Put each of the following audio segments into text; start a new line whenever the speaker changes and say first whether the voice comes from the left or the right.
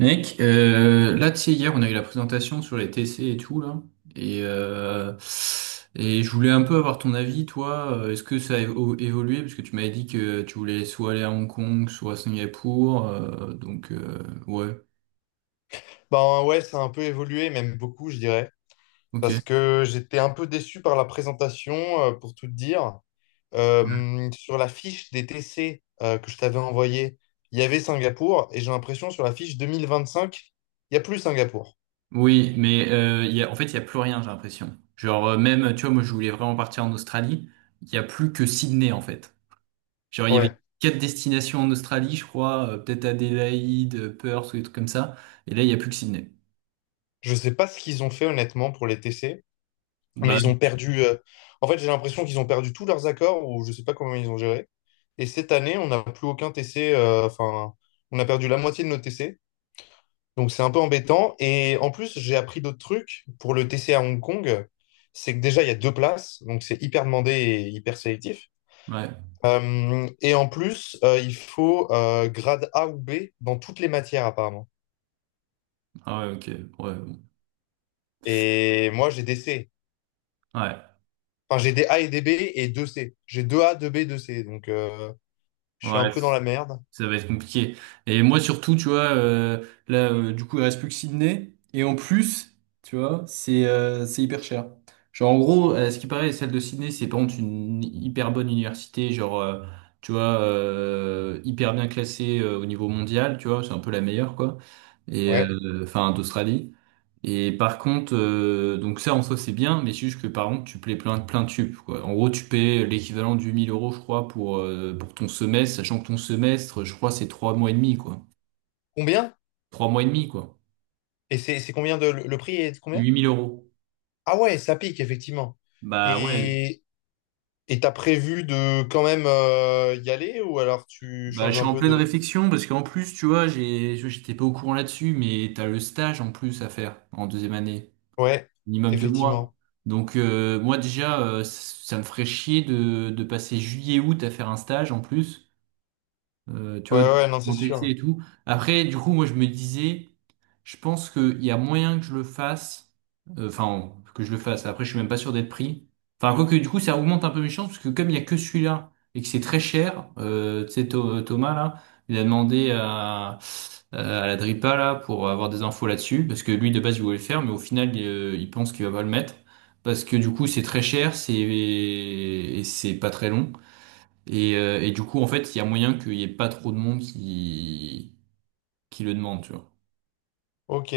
right: Mec, là, tu sais, hier, on a eu la présentation sur les TC et tout, là. Et, euh, et je voulais un peu avoir ton avis, toi. Est-ce que ça a évolué? Parce que tu m'avais dit que tu voulais soit aller à Hong Kong, soit à Singapour. Donc, ouais,
left: Ben ouais, ça a un peu évolué, même beaucoup, je dirais, parce
right: ok.
left: que j'étais un peu déçu par la présentation, pour tout te dire. Sur la fiche des TC que je t'avais envoyée, il y avait Singapour, et j'ai l'impression sur la fiche 2025, il n'y a plus Singapour.
right: Oui, mais il y a, en fait, il y a plus rien, j'ai l'impression. Genre, même, tu vois, moi, je voulais vraiment partir en Australie. Il y a plus que Sydney, en fait. Genre, il y avait
left: Ouais.
right: quatre destinations en Australie, je crois. Peut-être Adélaïde, Perth ou des trucs comme ça. Et là, il y a plus que Sydney.
left: Je sais pas ce qu'ils ont fait honnêtement pour les TC, mais
right: Bah,
left: ils ont perdu. En fait, j'ai l'impression qu'ils ont perdu tous leurs accords, ou je sais pas comment ils ont géré. Et cette année, on n'a plus aucun TC, enfin, on a perdu la moitié de nos TC. Donc c'est un peu embêtant. Et en plus, j'ai appris d'autres trucs pour le TC à Hong Kong. C'est que déjà, il y a deux places, donc c'est hyper demandé et hyper sélectif.
right: ouais,
left: Et en plus, il faut grade A ou B dans toutes les matières apparemment.
right: ah ouais, ok, ouais, bon.
left: Et moi, j'ai des C.
right: Ouais,
left: Enfin, j'ai des A et des B et deux C. J'ai deux A, deux B, deux C. Donc je suis un
right: ouais,
left: peu dans la merde.
right: ça va être compliqué. Et moi surtout, tu vois, là, du coup, il reste plus que Sydney, et en plus, tu vois, c'est hyper cher. Genre, en gros, ce qui paraît, celle de Sydney, c'est par contre une hyper bonne université, genre, tu vois, hyper bien classée au niveau mondial, tu vois, c'est un peu la meilleure, quoi, et
left: Ouais.
right: euh, enfin, d'Australie. Et par contre, donc ça en soi c'est bien, mais c'est juste que par contre tu payes plein, plein de tubes, quoi. En gros, tu payes l'équivalent du 1000 euros, je crois, pour ton semestre, sachant que ton semestre, je crois, c'est 3 mois et demi, quoi.
left: Combien?
right: 3 mois et demi, quoi.
left: Et c'est combien le prix est de combien?
right: 8000 euros.
left: Ah ouais, ça pique effectivement.
right: Bah ouais,
left: Et t'as prévu de quand même y aller ou alors tu
right: bah je
left: changes
right: suis
left: un
right: en
left: peu
right: pleine
left: de...
right: réflexion, parce qu'en plus, tu vois, j'étais pas au courant là-dessus, mais t'as le stage en plus à faire en deuxième année,
left: Ouais,
right: minimum 2 mois.
left: effectivement.
right: Donc moi déjà, ça me ferait chier de passer juillet-août à faire un stage en plus. Tu
left: Ouais,
right: vois, de
left: ouais, non, c'est
right: mon TC
left: sûr.
right: et tout. Après, du coup, moi, je me disais, je pense qu'il y a moyen que je le fasse, enfin, que je le fasse. Après, je suis même pas sûr d'être pris. Enfin, quoique, du coup, ça augmente un peu mes chances, parce que comme il y a que celui-là, et que c'est très cher, tu sais, Thomas, là, il a demandé à la Dripa, là, pour avoir des infos là-dessus, parce que lui, de base, il voulait le faire, mais au final, il pense qu'il va pas le mettre. Parce que du coup c'est très cher, c'est et c'est pas très long. Et du coup, en fait, il y a moyen qu'il y ait pas trop de monde qui le demande, tu vois.
left: Ok.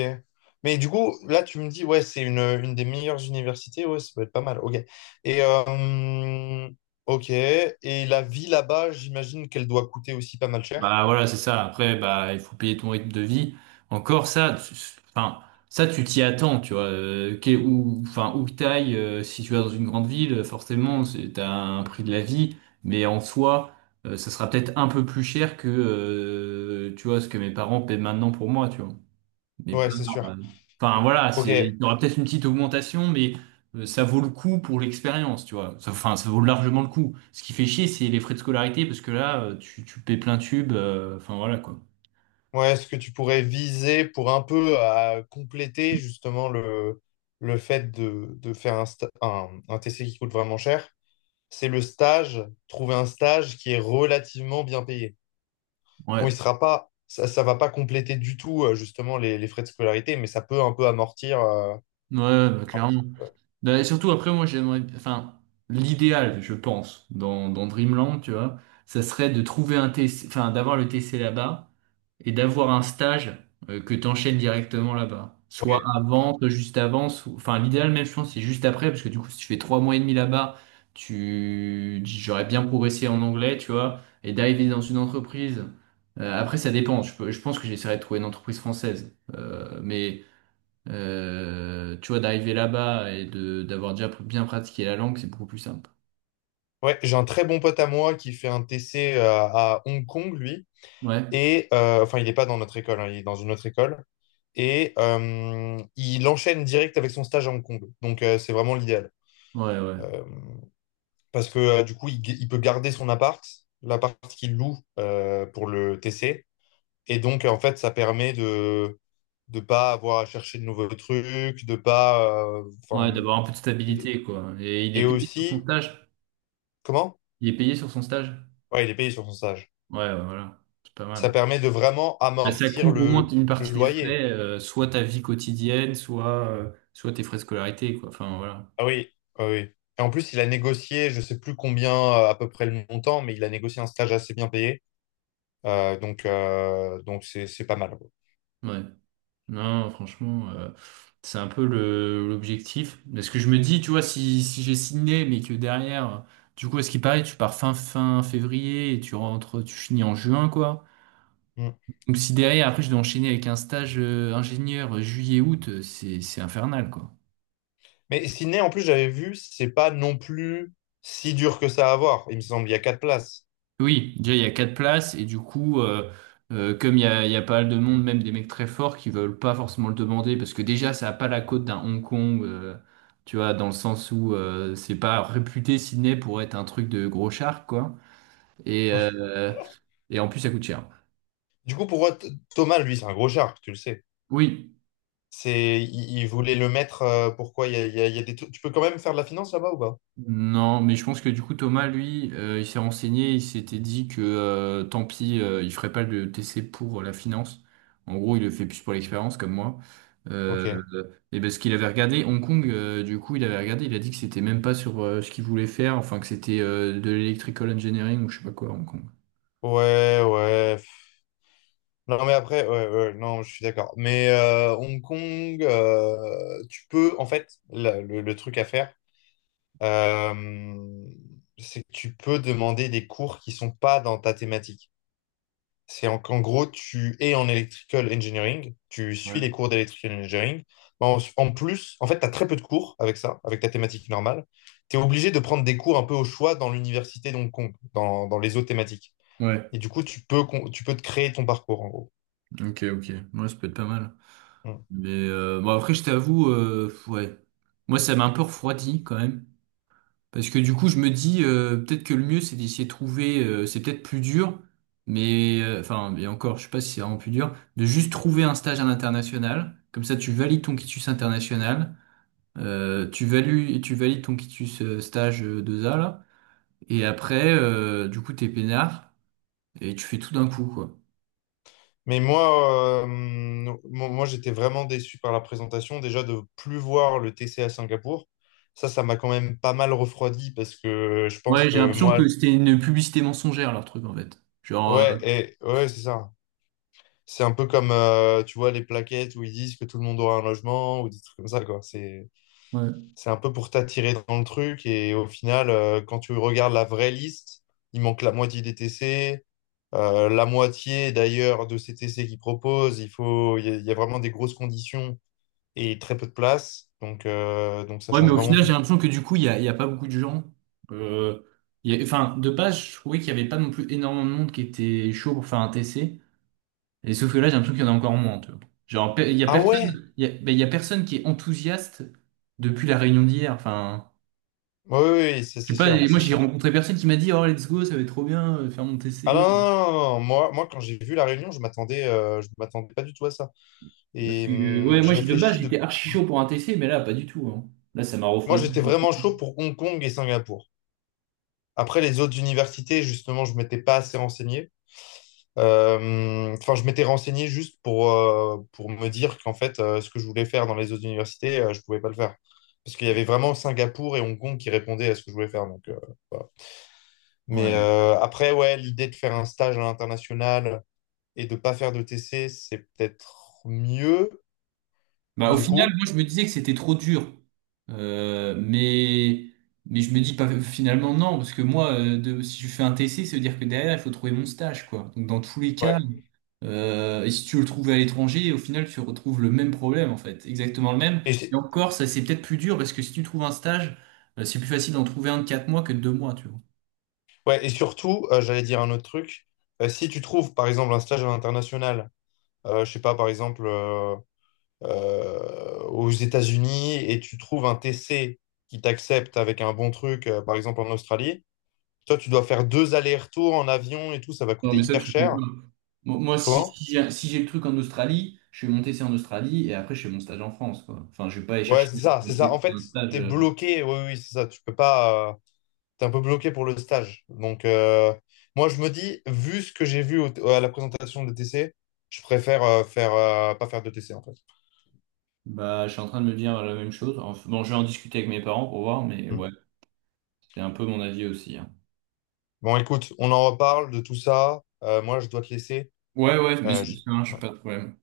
left: Mais du coup, là, tu me dis, ouais, une des meilleures universités. Ouais, ça peut être pas mal. Ok. Et, ok. Et la vie là-bas, j'imagine qu'elle doit coûter aussi pas mal cher.
right: Bah voilà, c'est ça. Après, bah il faut payer ton rythme de vie. Encore ça, enfin ça tu t'y attends, tu vois. Où, enfin où que t'ailles, si tu vas dans une grande ville, forcément, c'est t'as un prix de la vie, mais en soi, ça sera peut-être un peu plus cher que tu vois ce que mes parents paient maintenant pour moi, tu vois. Mais pas.
left: Ouais, c'est sûr.
right: euh, Enfin voilà,
left: Ok.
right: c'est il y aura peut-être une petite augmentation, mais ça vaut le coup pour l'expérience, tu vois. Enfin, ça vaut largement le coup. Ce qui fait chier, c'est les frais de scolarité, parce que là, tu paies plein tube. Enfin voilà quoi.
left: Ouais, est-ce que tu pourrais viser pour un peu à compléter justement le fait de faire un TC qui coûte vraiment cher? C'est le stage, trouver un stage qui est relativement bien payé. Bon, il
right: Ouais,
left: sera pas, ça va pas compléter du tout justement les frais de scolarité, mais ça peut un peu amortir.
right: ouais, bah, clairement.
left: Ouais.
right: Bah, et surtout après, moi j'aimerais, enfin, l'idéal, je pense, dans Dreamland, tu vois, ça serait de trouver un TC, enfin, d'avoir le TC là-bas et d'avoir un stage que tu enchaînes directement là-bas. Soit
left: Ouais,
right: avant, soit juste avant, enfin l'idéal même je pense c'est juste après, parce que du coup si tu fais 3 mois et demi là-bas, tu j'aurais bien progressé en anglais, tu vois, et d'arriver dans une entreprise. Après ça dépend, je pense que j'essaierai de trouver une entreprise française. Mais tu vois, d'arriver là-bas et de d'avoir déjà bien pratiqué la langue, c'est beaucoup plus simple.
left: ouais, j'ai un très bon pote à moi qui fait un TC à Hong Kong, lui.
right: Ouais,
left: Et enfin, il n'est pas dans notre école, hein, il est dans une autre école. Et il enchaîne direct avec son stage à Hong Kong. Donc c'est vraiment l'idéal.
right: ouais, ouais.
left: Euh, parce que du coup, il peut garder son appart, l'appart qu'il loue pour le TC. Et donc, en fait, ça permet de ne pas avoir à chercher de nouveaux trucs, de pas...
right: Ouais, d'avoir un peu de
left: et,
right: stabilité, quoi. Et il
left: et
right: est payé sur son
left: aussi,
right: stage.
left: comment?
right: Il est payé sur son stage.
left: Ouais, il est payé sur son stage.
right: Ouais, ouais, voilà, c'est pas
left: Ça
right: mal.
left: permet de vraiment
right: Bah, ça
left: amortir
right: couvre au moins une
left: le
right: partie des
left: loyer.
right: frais, soit ta vie quotidienne, soit tes frais de scolarité, quoi. Enfin, voilà.
left: Ah oui, ah oui. Et en plus, il a négocié, je sais plus combien à peu près le montant, mais il a négocié un stage assez bien payé. Donc c'est pas mal. Quoi.
right: Ouais. Non, franchement, c'est un peu l'objectif. Parce que je me dis, tu vois, si j'ai signé, mais que derrière, du coup, à ce qui paraît, tu pars fin février et tu rentres, tu finis en juin, quoi.
left: Mm.
right: Donc, si derrière, après, je dois enchaîner avec un stage, ingénieur juillet-août, c'est infernal, quoi.
left: Mais Sydney, en plus, j'avais vu, c'est pas non plus si dur que ça à avoir. Il me semble, il y a quatre places.
right: Oui, déjà il y a quatre places et du coup, comme il y a pas mal de monde, même des mecs très forts qui veulent pas forcément le demander parce que déjà ça a pas la cote d'un Hong Kong, tu vois, dans le sens où c'est pas réputé Sydney pour être un truc de gros char quoi. Et,
left: Ouais.
right: euh, et en plus ça coûte cher.
left: Du coup, pour moi, Thomas, lui, c'est un gros shark, tu le sais.
right: Oui.
left: Il voulait le mettre. Pourquoi il y a des trucs. Tu peux quand même faire de la finance là-bas ou pas?
right: Non, mais je pense que du coup Thomas, lui, il s'est renseigné, il s'était dit que tant pis, il ferait pas le TC pour la finance. En gros, il le fait plus pour l'expérience, comme moi. Euh,
left: Ok.
right: et parce qu'il avait regardé Hong Kong, du coup, il avait regardé, il a dit que c'était même pas sur ce qu'il voulait faire, enfin que c'était de l'electrical engineering ou je sais pas quoi à Hong Kong.
left: Ouais, ouais. Non, mais après, ouais, ouais, non, je suis d'accord. Mais Hong Kong, tu peux, en fait, le truc à faire, euh, c'est que tu peux demander des cours qui sont pas dans ta thématique. Qu'en gros, tu es en electrical engineering, tu suis
right: Ouais.
left: les cours d'electrical engineering. En plus, en fait, tu as très peu de cours avec ça, avec ta thématique normale. Tu es obligé de prendre des cours un peu au choix dans l'université d'Hong Kong, dans les autres thématiques.
right: Ouais.
left: Et du coup, tu peux te créer ton parcours, en gros.
right: Ok, ok. Moi, ça peut être pas mal.
left: Mm.
right: Mais bon, après, je t'avoue, ouais. Moi, ça m'a un peu refroidi quand même. Parce que du coup, je me dis, peut-être que le mieux, c'est d'essayer de trouver, c'est peut-être plus dur, mais enfin, et encore, je sais pas si c'est vraiment plus dur, de juste trouver un stage à l'international. Comme ça, tu valides ton quitus international, tu valides ton quitus stage 2A, là, et après, du coup, t'es peinard, et tu fais tout d'un coup, quoi.
left: Mais moi, moi, j'étais vraiment déçu par la présentation. Déjà, de plus voir le T C à Singapour, ça m'a quand même pas mal refroidi parce que je pense
right: Ouais, j'ai
left: que
right: l'impression que
left: moi,
right: c'était une publicité mensongère, leur truc, en fait. Genre,
left: ouais, et, ouais, c'est ça. C'est un peu comme, tu vois, les plaquettes où ils disent que tout le monde aura un logement ou des trucs comme ça, quoi.
right: ouais.
left: C'est un peu pour t'attirer dans le truc et au final, quand tu regardes la vraie liste, il manque la moitié des TC. La moitié d'ailleurs de ces T C qu'ils proposent, il faut, il y a vraiment des grosses conditions et très peu de place. Donc ça
right: Ouais, mais
left: change
right: au
left: vraiment
right: final, j'ai
left: tout.
right: l'impression que du coup, il y a pas beaucoup de gens. Euh, enfin, de base, je trouvais qu'il y avait pas non plus énormément de monde qui était chaud pour faire un TC. Et sauf que là, j'ai l'impression qu'il y en a encore moins, tu vois. Genre, il y a
left: Ah ouais?
right: personne, ben, il y a personne qui est enthousiaste depuis la réunion d'hier. Enfin,
left: Oui, oui, oui, c'est
right: je
left: c'est
right: sais pas, et
left: sûr,
right: moi,
left: c'est
right: j'ai
left: sûr.
right: rencontré personne qui m'a dit, oh, let's go, ça va être trop bien, faire mon
left: Ah non,
right: TC.
left: non, non, non, moi, moi, quand j'ai vu La Réunion, je m'attendais pas du tout à ça.
right: Parce
left: Et
right: que, ouais, moi,
left: je
right: de base,
left: réfléchis de...
right: j'étais archi chaud pour un TC, mais là, pas du tout, hein. Là, ça m'a
left: Moi,
right: refroidi.
left: j'étais vraiment chaud pour Hong Kong et Singapour. Après, les autres universités, justement, je m'étais pas assez renseigné. Enfin, je m'étais renseigné juste pour me dire qu'en fait, ce que je voulais faire dans les autres universités, je pouvais pas le faire. Parce qu'il y avait vraiment Singapour et Hong Kong qui répondaient à ce que je voulais faire. Donc, voilà. Mais
right: Ouais.
left: après, ouais, l'idée de faire un stage à l'international et de pas faire de TC, c'est peut-être mieux,
right: Bah, au
left: du
right: final,
left: coup.
right: moi, je me disais que c'était trop dur. Euh, mais, mais je me dis pas, finalement, non, parce que moi, si je fais un TC, ça veut dire que derrière, il faut trouver mon stage, quoi. Donc, dans tous les cas,
left: Ouais.
right: et si tu veux le trouves à l'étranger, au final, tu retrouves le même problème, en fait. Exactement le même.
left: Et,
right: Et
left: c'est-
right: encore, ça, c'est peut-être plus dur, parce que si tu trouves un stage, c'est plus facile d'en trouver un de 4 mois que de 2 mois, tu vois.
left: ouais, et surtout, j'allais dire un autre truc. Si tu trouves, par exemple, un stage à l'international, je sais pas, par exemple, aux États-Unis, et tu trouves un TC qui t'accepte avec un bon truc, par exemple en Australie, toi, tu dois faire deux allers-retours en avion et tout, ça va
right: Non,
left: coûter
right: mais ça,
left: hyper
right: tu le fais pas.
left: cher.
right: Moi, si,
left: Comment?
right: si j'ai le truc en Australie, je vais monter ça en Australie et après, je fais mon stage en France, quoi. Enfin, je vais pas aller
left: Ouais,
right: chercher
left: c'est ça,
right: un
left: c'est ça. En fait,
right: un stage.
left: t'es bloqué, oui, oui, c'est ça. Tu peux pas. T'es un peu bloqué pour le stage. Moi, je me dis, vu ce que j'ai vu à la présentation de T C je préfère pas faire de T C en fait.
right: Bah, je suis en train de me dire la même chose. Enfin, bon, je vais en discuter avec mes parents pour voir, mais
left: Hmm.
right: ouais, c'est un peu mon avis aussi, hein.
left: Bon, écoute, on en reparle de tout ça. Moi, je dois te laisser.
right: Ouais, ouais, mais
left: Euh,
right: c'est
left: je-
right: ça marche, pas de problème.